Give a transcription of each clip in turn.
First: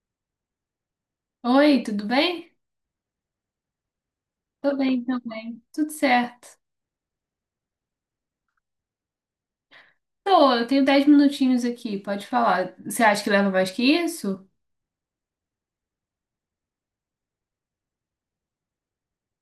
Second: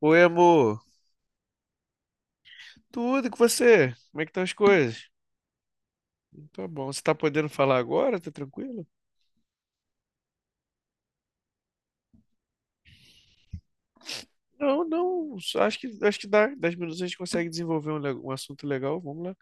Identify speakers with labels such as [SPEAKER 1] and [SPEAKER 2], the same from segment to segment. [SPEAKER 1] Oi, amor.
[SPEAKER 2] Oi, tudo bem?
[SPEAKER 1] Tudo e com você? Como é que estão as
[SPEAKER 2] Tô bem
[SPEAKER 1] coisas?
[SPEAKER 2] também. Tudo certo.
[SPEAKER 1] Tá bom. Você tá podendo falar agora? Tá tranquilo?
[SPEAKER 2] Tô, eu tenho 10 minutinhos aqui, pode falar. Você acha que leva mais que isso?
[SPEAKER 1] Não, não. só Acho que dá. 10 minutos a gente consegue desenvolver um assunto legal. Vamos lá.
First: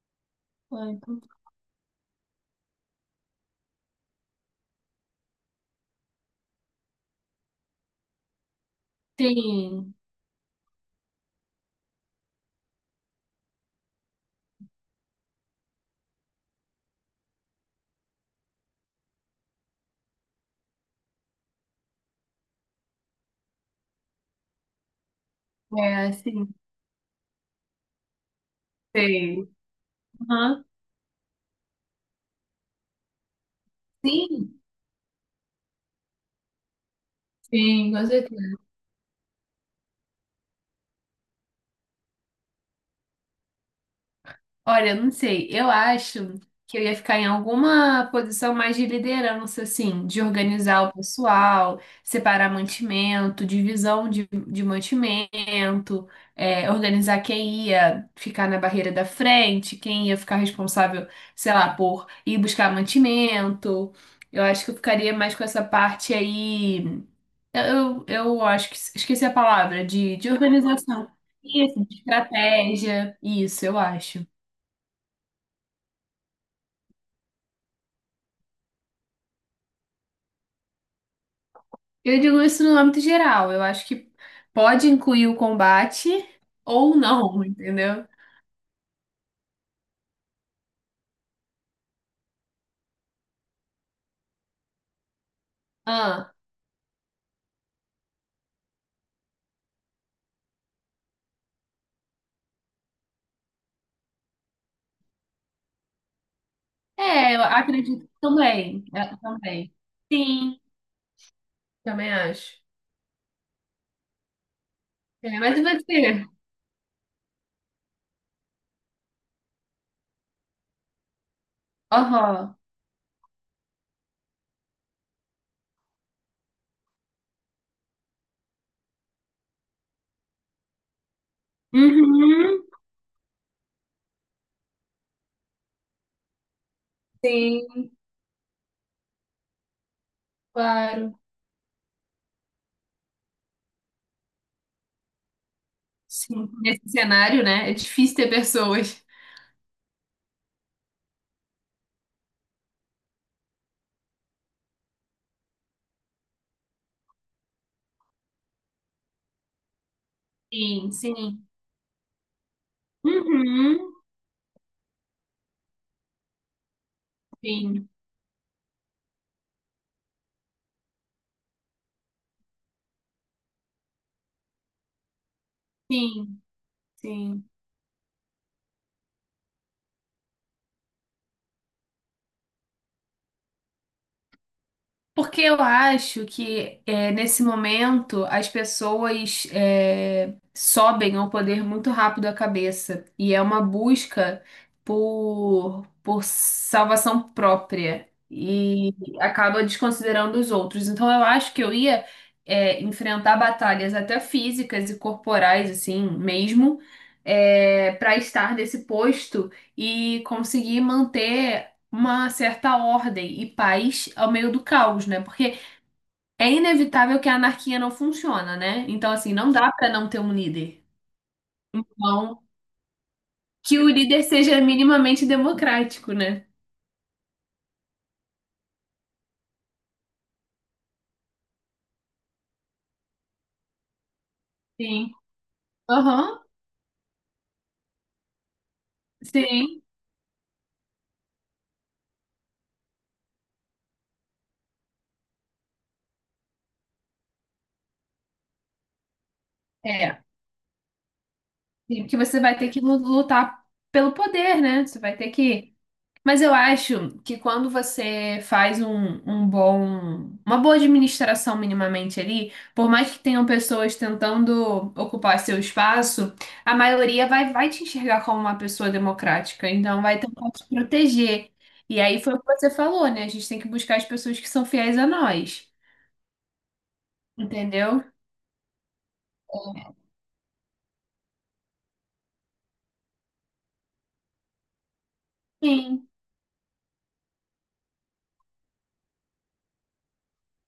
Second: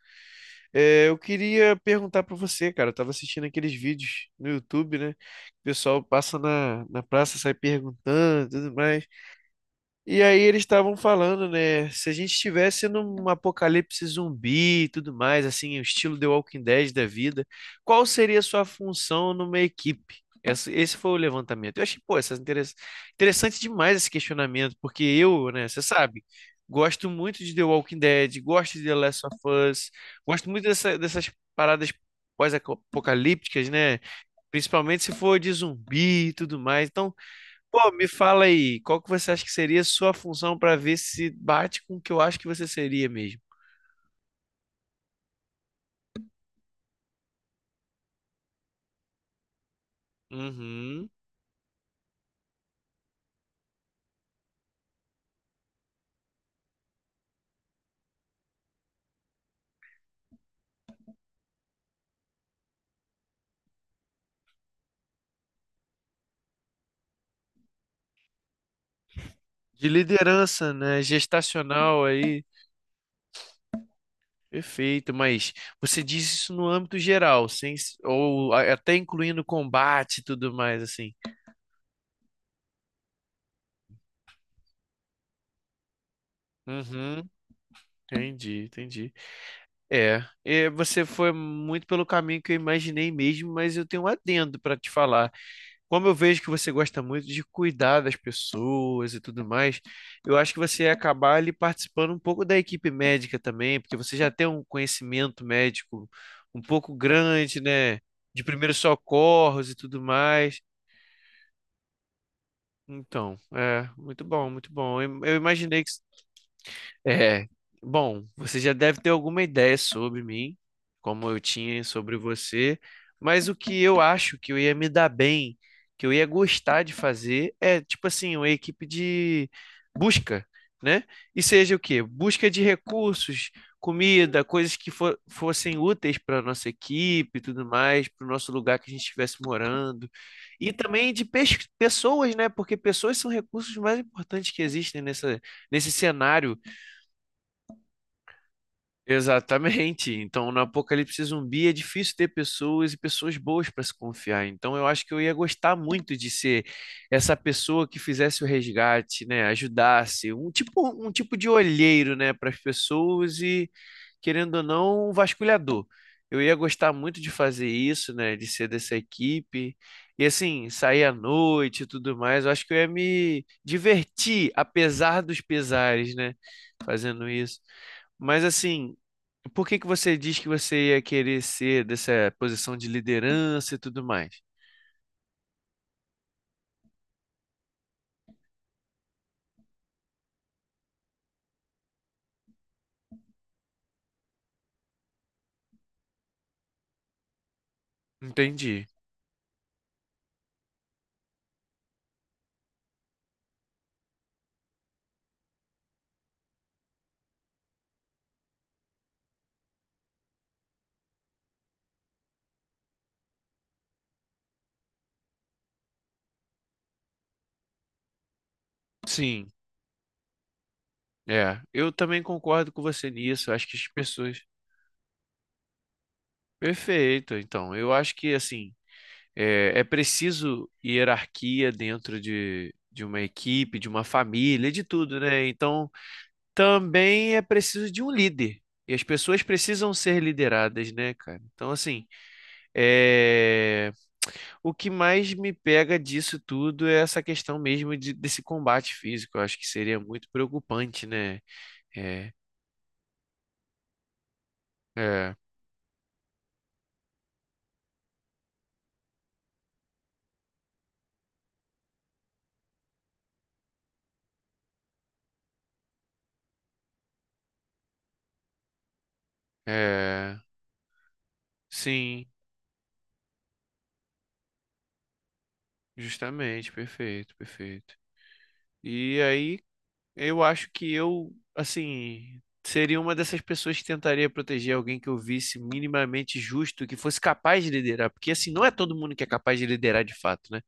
[SPEAKER 2] Ah,
[SPEAKER 1] É, eu
[SPEAKER 2] então-
[SPEAKER 1] queria perguntar pra você, cara. Eu tava assistindo aqueles vídeos no YouTube, né? O pessoal passa na praça, sai perguntando, tudo mais.
[SPEAKER 2] Sim,
[SPEAKER 1] E aí eles estavam falando, né? Se a gente estivesse num apocalipse zumbi e tudo mais, assim, o estilo The Walking Dead da vida, qual seria a sua função numa equipe? Esse foi o levantamento. Eu achei, pô, interessante demais esse questionamento, porque eu, né, você
[SPEAKER 2] é
[SPEAKER 1] sabe,
[SPEAKER 2] assim.
[SPEAKER 1] gosto muito de The Walking Dead, gosto de The Last of
[SPEAKER 2] Sim.
[SPEAKER 1] Us, gosto muito
[SPEAKER 2] Aham.
[SPEAKER 1] dessas paradas pós-apocalípticas, né?
[SPEAKER 2] Sim,
[SPEAKER 1] Principalmente se for de zumbi e tudo mais. Então, pô,
[SPEAKER 2] sim,
[SPEAKER 1] me
[SPEAKER 2] com
[SPEAKER 1] fala
[SPEAKER 2] certeza.
[SPEAKER 1] aí, qual que você acha que seria a sua função para ver se bate com o que eu acho que você seria mesmo?
[SPEAKER 2] Olha, eu não sei. Eu acho que eu ia ficar em alguma posição mais de liderança, assim, de organizar o
[SPEAKER 1] Uhum.
[SPEAKER 2] pessoal, separar mantimento, divisão de mantimento, organizar quem ia ficar na barreira da frente, quem ia ficar responsável, sei lá, por ir buscar mantimento. Eu acho que eu ficaria mais com essa parte aí. Eu acho que esqueci a palavra,
[SPEAKER 1] De
[SPEAKER 2] de
[SPEAKER 1] liderança, né?
[SPEAKER 2] organização. Isso, de
[SPEAKER 1] Gestacional aí.
[SPEAKER 2] estratégia. Isso, eu acho.
[SPEAKER 1] Perfeito, mas você diz isso no âmbito geral, sem, até incluindo combate e tudo mais, assim.
[SPEAKER 2] Eu digo isso no âmbito geral. Eu acho que pode incluir o combate ou
[SPEAKER 1] Uhum,
[SPEAKER 2] não, entendeu?
[SPEAKER 1] entendi, entendi. Você foi muito pelo caminho que eu imaginei mesmo, mas eu tenho um adendo para te falar. Como eu
[SPEAKER 2] Ah,
[SPEAKER 1] vejo que você gosta muito de cuidar das pessoas e tudo mais, eu acho que você ia acabar ali participando um pouco da equipe médica também, porque você já tem um conhecimento médico um pouco
[SPEAKER 2] é, eu
[SPEAKER 1] grande, né?
[SPEAKER 2] acredito
[SPEAKER 1] De primeiros
[SPEAKER 2] também. Eu
[SPEAKER 1] socorros
[SPEAKER 2] também.
[SPEAKER 1] e tudo
[SPEAKER 2] Sim,
[SPEAKER 1] mais.
[SPEAKER 2] também acho.
[SPEAKER 1] Então, é, muito bom, muito bom. Eu
[SPEAKER 2] É,
[SPEAKER 1] eu
[SPEAKER 2] mas e
[SPEAKER 1] imaginei que...
[SPEAKER 2] você?
[SPEAKER 1] É, bom, você já deve ter alguma ideia sobre mim, como eu tinha sobre
[SPEAKER 2] Aham.
[SPEAKER 1] você, mas o que eu acho que eu ia me dar bem, que eu ia gostar de fazer, é tipo assim, uma equipe de busca, né? E seja o quê? Busca de
[SPEAKER 2] Uhum.
[SPEAKER 1] recursos, comida, coisas que fossem úteis para nossa equipe e tudo
[SPEAKER 2] Sim,
[SPEAKER 1] mais, para o nosso lugar que a gente estivesse morando. E também
[SPEAKER 2] claro.
[SPEAKER 1] de pessoas, né? Porque pessoas são recursos mais importantes que existem nesse
[SPEAKER 2] Sim.
[SPEAKER 1] cenário.
[SPEAKER 2] Nesse cenário, né? É difícil ter pessoas.
[SPEAKER 1] Exatamente. Então, no apocalipse zumbi é difícil ter pessoas e pessoas boas para se confiar. Então, eu acho que eu ia gostar muito de ser essa pessoa que fizesse o resgate, né? Ajudasse,
[SPEAKER 2] Sim,
[SPEAKER 1] um tipo
[SPEAKER 2] sim.
[SPEAKER 1] de olheiro, né, para as pessoas e,
[SPEAKER 2] Uhum.
[SPEAKER 1] querendo ou não, um vasculhador. Eu ia gostar muito de fazer
[SPEAKER 2] Sim,
[SPEAKER 1] isso, né? De ser dessa equipe. E assim, sair à noite e tudo mais. Eu acho que eu ia me divertir, apesar dos pesares, né?
[SPEAKER 2] sim,
[SPEAKER 1] Fazendo
[SPEAKER 2] sim.
[SPEAKER 1] isso. Mas assim, por que que você diz que você ia querer ser dessa posição de liderança e tudo mais?
[SPEAKER 2] Porque eu acho que nesse momento as pessoas sobem ao poder muito rápido a cabeça e é uma busca por salvação própria
[SPEAKER 1] Entendi.
[SPEAKER 2] e acaba desconsiderando os outros. Então eu acho que eu ia enfrentar batalhas até físicas e corporais assim mesmo, para estar nesse posto e conseguir manter uma certa ordem e paz ao meio do caos, né? Porque é inevitável que a anarquia não funciona, né? Então, assim,
[SPEAKER 1] Sim,
[SPEAKER 2] não dá para não ter um líder.
[SPEAKER 1] é. Eu também
[SPEAKER 2] Então,
[SPEAKER 1] concordo com você nisso. Acho que
[SPEAKER 2] que
[SPEAKER 1] as
[SPEAKER 2] o líder
[SPEAKER 1] pessoas.
[SPEAKER 2] seja minimamente democrático, né?
[SPEAKER 1] Perfeito. Então, eu acho que assim é preciso hierarquia dentro de uma equipe, de uma família, de
[SPEAKER 2] Sim.
[SPEAKER 1] tudo, né? Então,
[SPEAKER 2] Aham,
[SPEAKER 1] também é preciso de um líder. E as pessoas
[SPEAKER 2] sim.
[SPEAKER 1] precisam ser lideradas, né, cara? Então, assim, é... O que mais me pega disso tudo é essa questão mesmo desse combate físico. Eu acho que seria
[SPEAKER 2] É.
[SPEAKER 1] muito preocupante, né?
[SPEAKER 2] Sim, porque
[SPEAKER 1] É,
[SPEAKER 2] você vai ter que lutar pelo poder, né? Você vai ter
[SPEAKER 1] é,
[SPEAKER 2] que... Mas eu acho que quando você faz uma boa administração minimamente ali, por mais que tenham pessoas tentando ocupar seu espaço, a maioria vai te enxergar como uma pessoa democrática, então vai
[SPEAKER 1] é.
[SPEAKER 2] tentar te proteger. E aí
[SPEAKER 1] Sim,
[SPEAKER 2] foi o que você falou, né? A gente tem que buscar as pessoas que são fiéis a nós,
[SPEAKER 1] justamente, perfeito, perfeito.
[SPEAKER 2] entendeu?
[SPEAKER 1] E aí,
[SPEAKER 2] É.
[SPEAKER 1] eu acho que eu, assim, seria uma dessas pessoas que tentaria proteger alguém que eu visse
[SPEAKER 2] Sim,
[SPEAKER 1] minimamente justo, que fosse capaz de liderar. Porque, assim, não é todo mundo que é capaz de liderar de fato, né?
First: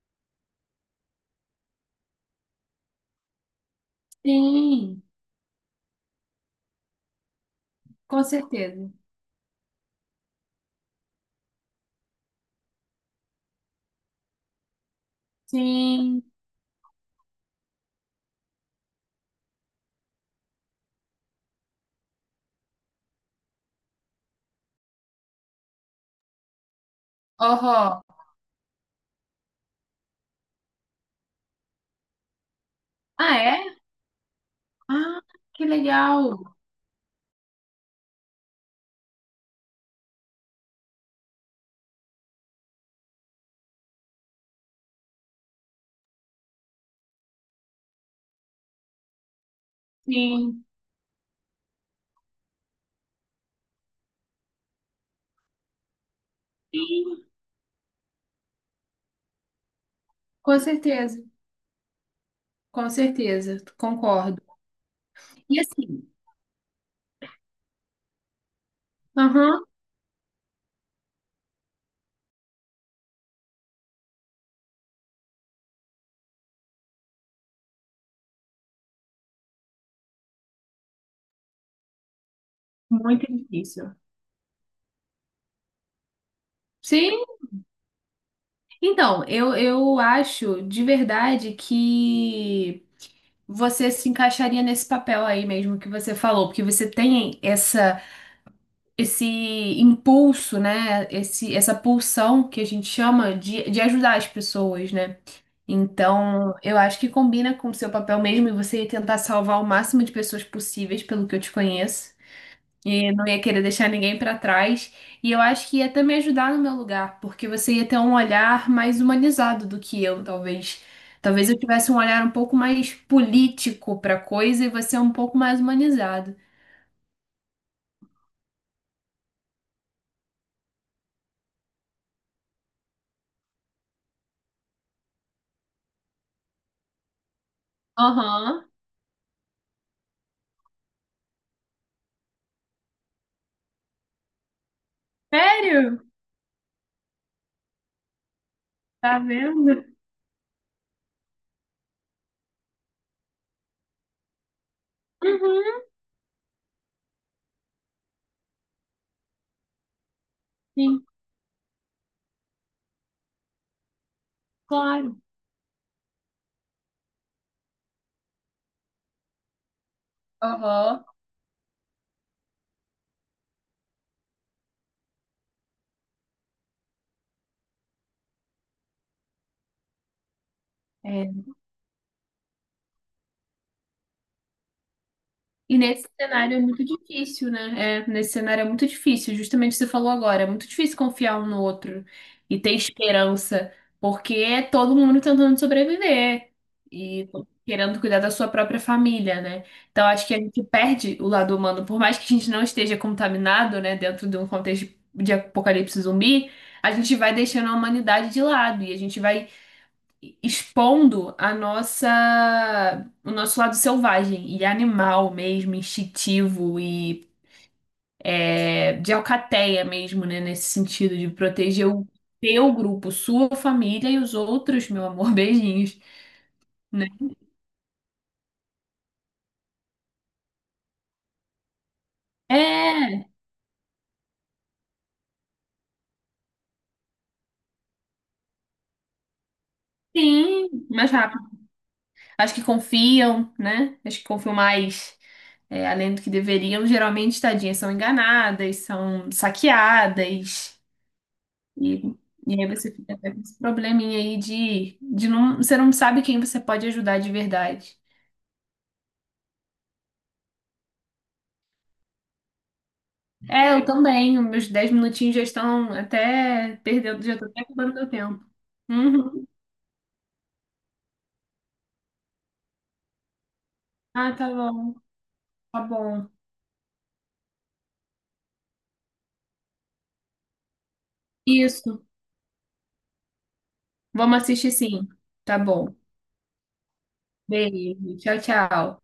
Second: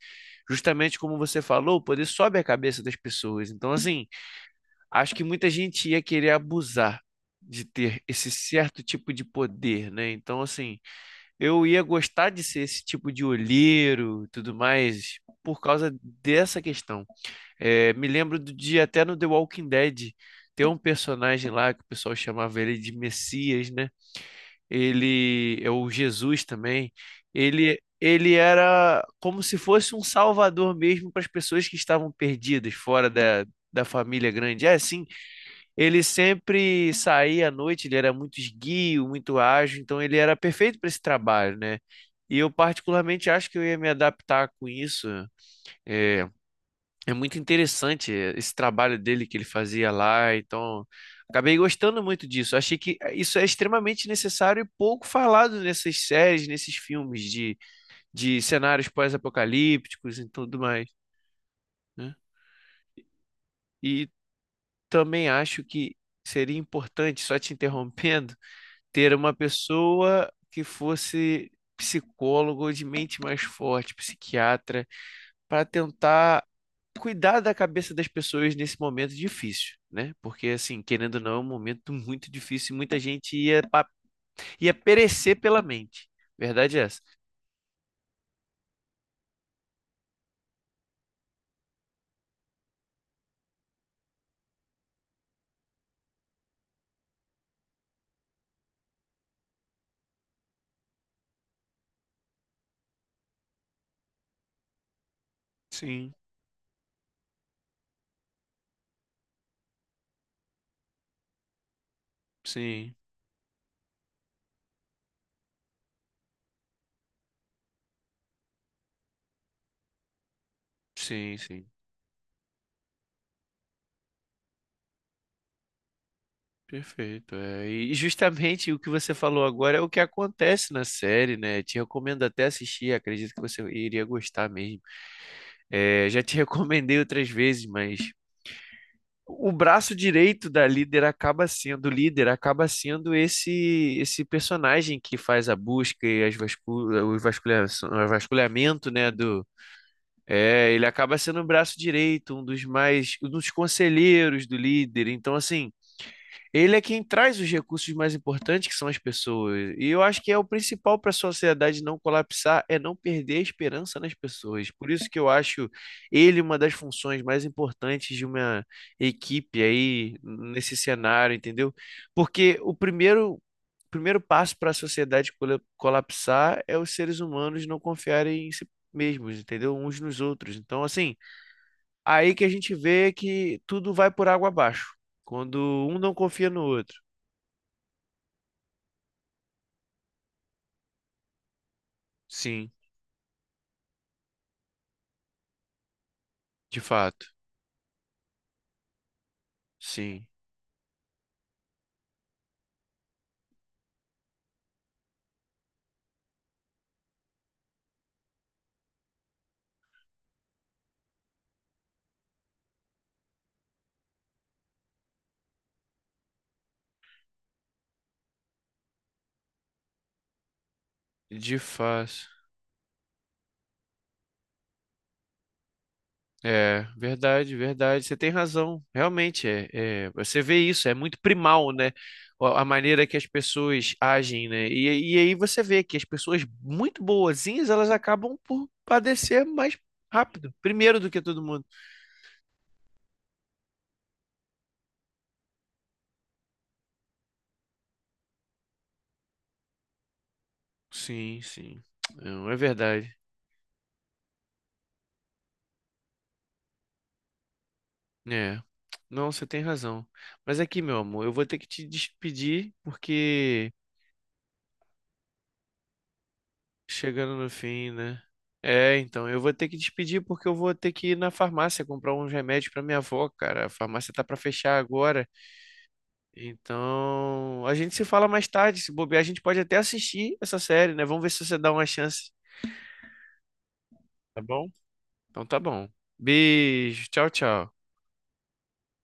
[SPEAKER 1] Justamente como você falou, o poder sobe a cabeça das pessoas. Então, assim.
[SPEAKER 2] sim,
[SPEAKER 1] Acho que muita gente ia querer abusar de ter
[SPEAKER 2] com
[SPEAKER 1] esse certo
[SPEAKER 2] certeza.
[SPEAKER 1] tipo de poder, né? Então, assim, eu ia gostar de ser esse tipo de olheiro, e tudo mais, por causa
[SPEAKER 2] Sim.
[SPEAKER 1] dessa questão. É, me lembro do dia até no The Walking Dead, tem um personagem lá que o pessoal chamava ele de Messias, né? Ele é o Jesus também. Ele
[SPEAKER 2] Aham.
[SPEAKER 1] ele era como se fosse um salvador mesmo para as pessoas que estavam perdidas fora
[SPEAKER 2] Ah, é?
[SPEAKER 1] da família grande. É assim
[SPEAKER 2] Ah, que
[SPEAKER 1] ele
[SPEAKER 2] legal.
[SPEAKER 1] sempre saía à noite, ele era muito esguio, muito ágil, então ele era perfeito para esse trabalho, né? E eu particularmente acho que eu ia me adaptar com isso. É, é muito interessante esse trabalho dele que ele fazia lá,
[SPEAKER 2] Sim.
[SPEAKER 1] então acabei gostando muito disso. Achei que isso é extremamente necessário e pouco falado nessas séries, nesses filmes
[SPEAKER 2] Sim.
[SPEAKER 1] de cenários pós-apocalípticos e tudo
[SPEAKER 2] Com
[SPEAKER 1] mais,
[SPEAKER 2] certeza,
[SPEAKER 1] né?
[SPEAKER 2] com certeza,
[SPEAKER 1] E
[SPEAKER 2] concordo.
[SPEAKER 1] também
[SPEAKER 2] E
[SPEAKER 1] acho que
[SPEAKER 2] assim,
[SPEAKER 1] seria importante, só te interrompendo, ter uma
[SPEAKER 2] aham,
[SPEAKER 1] pessoa que fosse psicólogo de mente mais forte, psiquiatra, para tentar cuidar da cabeça das pessoas nesse momento difícil, né? Porque, assim, querendo ou não, é um momento muito difícil e muita
[SPEAKER 2] muito
[SPEAKER 1] gente ia,
[SPEAKER 2] difícil.
[SPEAKER 1] ia perecer pela mente. Verdade é essa?
[SPEAKER 2] Sim, então, eu acho de verdade que você se encaixaria nesse papel aí mesmo que você falou, porque você tem essa, esse impulso, né? Esse, essa pulsão que a gente chama de ajudar as pessoas, né?
[SPEAKER 1] Sim,
[SPEAKER 2] Então, eu acho que combina com o seu papel mesmo e você ia tentar salvar o máximo de pessoas possíveis, pelo que eu te conheço.
[SPEAKER 1] sim,
[SPEAKER 2] E não ia querer deixar ninguém pra trás. E eu acho que ia até me ajudar no meu lugar, porque você ia ter um olhar mais humanizado do que eu, talvez.
[SPEAKER 1] sim,
[SPEAKER 2] Talvez eu
[SPEAKER 1] sim.
[SPEAKER 2] tivesse um olhar um pouco mais político pra coisa e você um pouco mais humanizado.
[SPEAKER 1] Perfeito. É. E justamente o que você falou agora é o que acontece na série, né? Te recomendo até assistir, acredito que você iria gostar mesmo. É, já te recomendei outras vezes, mas
[SPEAKER 2] Aham.
[SPEAKER 1] o braço direito da líder acaba sendo, o líder acaba sendo esse personagem que faz a
[SPEAKER 2] Sério?
[SPEAKER 1] busca e as vascul o vasculha- o vasculhamento, né,
[SPEAKER 2] Tá
[SPEAKER 1] do...
[SPEAKER 2] vendo?
[SPEAKER 1] É, ele acaba sendo o braço direito, um dos conselheiros do líder. Então, assim,
[SPEAKER 2] Uhum,
[SPEAKER 1] ele é quem traz os recursos mais importantes, que são as pessoas. E eu acho que é o principal
[SPEAKER 2] sim,
[SPEAKER 1] para a sociedade não colapsar, é não perder a esperança nas pessoas. Por isso
[SPEAKER 2] claro.
[SPEAKER 1] que eu acho ele uma das funções mais importantes de uma equipe aí nesse
[SPEAKER 2] Aham.
[SPEAKER 1] cenário, entendeu? Porque o primeiro passo para a sociedade colapsar é os seres humanos não confiarem em si mesmos, entendeu? Uns nos outros. Então, assim,
[SPEAKER 2] É.
[SPEAKER 1] aí que a gente vê que tudo vai por água abaixo. Quando
[SPEAKER 2] E
[SPEAKER 1] um
[SPEAKER 2] nesse
[SPEAKER 1] não confia
[SPEAKER 2] cenário é
[SPEAKER 1] no
[SPEAKER 2] muito
[SPEAKER 1] outro.
[SPEAKER 2] difícil, né? É, nesse cenário é muito difícil, justamente o que você falou agora, é muito difícil confiar um no outro e
[SPEAKER 1] Sim,
[SPEAKER 2] ter esperança, porque é todo mundo tentando sobreviver
[SPEAKER 1] de fato.
[SPEAKER 2] e querendo cuidar da sua própria família, né? Então
[SPEAKER 1] Sim,
[SPEAKER 2] acho que a gente perde o lado humano, por mais que a gente não esteja contaminado, né, dentro de um contexto de apocalipse zumbi, a gente vai deixando a humanidade de lado e a gente vai expondo a nossa, o nosso lado selvagem e animal mesmo, instintivo e, de alcateia mesmo, né? Nesse sentido de
[SPEAKER 1] de
[SPEAKER 2] proteger o
[SPEAKER 1] fato.
[SPEAKER 2] teu grupo, sua família e os outros, meu amor, beijinhos,
[SPEAKER 1] É,
[SPEAKER 2] né?
[SPEAKER 1] verdade, verdade. Você tem razão. Realmente, você vê isso, é muito primal, né? A maneira que as
[SPEAKER 2] É,
[SPEAKER 1] pessoas agem, né? E aí você vê que as pessoas muito boazinhas, elas acabam por padecer mais rápido,
[SPEAKER 2] sim,
[SPEAKER 1] primeiro do
[SPEAKER 2] mais
[SPEAKER 1] que todo
[SPEAKER 2] rápido.
[SPEAKER 1] mundo.
[SPEAKER 2] Acho que confiam, né? Acho que confiam mais. É, além do que deveriam, geralmente, tadinhas, são enganadas, são saqueadas.
[SPEAKER 1] Sim, sim.
[SPEAKER 2] E,
[SPEAKER 1] Não, é
[SPEAKER 2] e aí você
[SPEAKER 1] verdade.
[SPEAKER 2] fica até com esse probleminha aí de você não sabe quem você pode ajudar de verdade.
[SPEAKER 1] É. Não, você tem razão. Mas aqui, meu amor, eu vou ter que te despedir porque...
[SPEAKER 2] É, eu também, os meus 10 minutinhos já estão até perdendo, já
[SPEAKER 1] Chegando
[SPEAKER 2] estou
[SPEAKER 1] no
[SPEAKER 2] até
[SPEAKER 1] fim,
[SPEAKER 2] acabando meu
[SPEAKER 1] né?
[SPEAKER 2] tempo.
[SPEAKER 1] É, então, eu
[SPEAKER 2] Uhum.
[SPEAKER 1] vou ter que despedir porque eu vou ter que ir na farmácia comprar uns remédios pra minha avó, cara. A farmácia tá
[SPEAKER 2] Ah,
[SPEAKER 1] pra
[SPEAKER 2] tá
[SPEAKER 1] fechar
[SPEAKER 2] bom,
[SPEAKER 1] agora.
[SPEAKER 2] tá bom.
[SPEAKER 1] Então, a gente se fala mais tarde. Se bobear, a gente pode até assistir essa série, né? Vamos ver se você dá uma
[SPEAKER 2] Isso,
[SPEAKER 1] chance, tá
[SPEAKER 2] vamos
[SPEAKER 1] bom?
[SPEAKER 2] assistir sim.
[SPEAKER 1] Então
[SPEAKER 2] Tá
[SPEAKER 1] tá bom.
[SPEAKER 2] bom.
[SPEAKER 1] Beijo, tchau, tchau.
[SPEAKER 2] Beijo, tchau, tchau.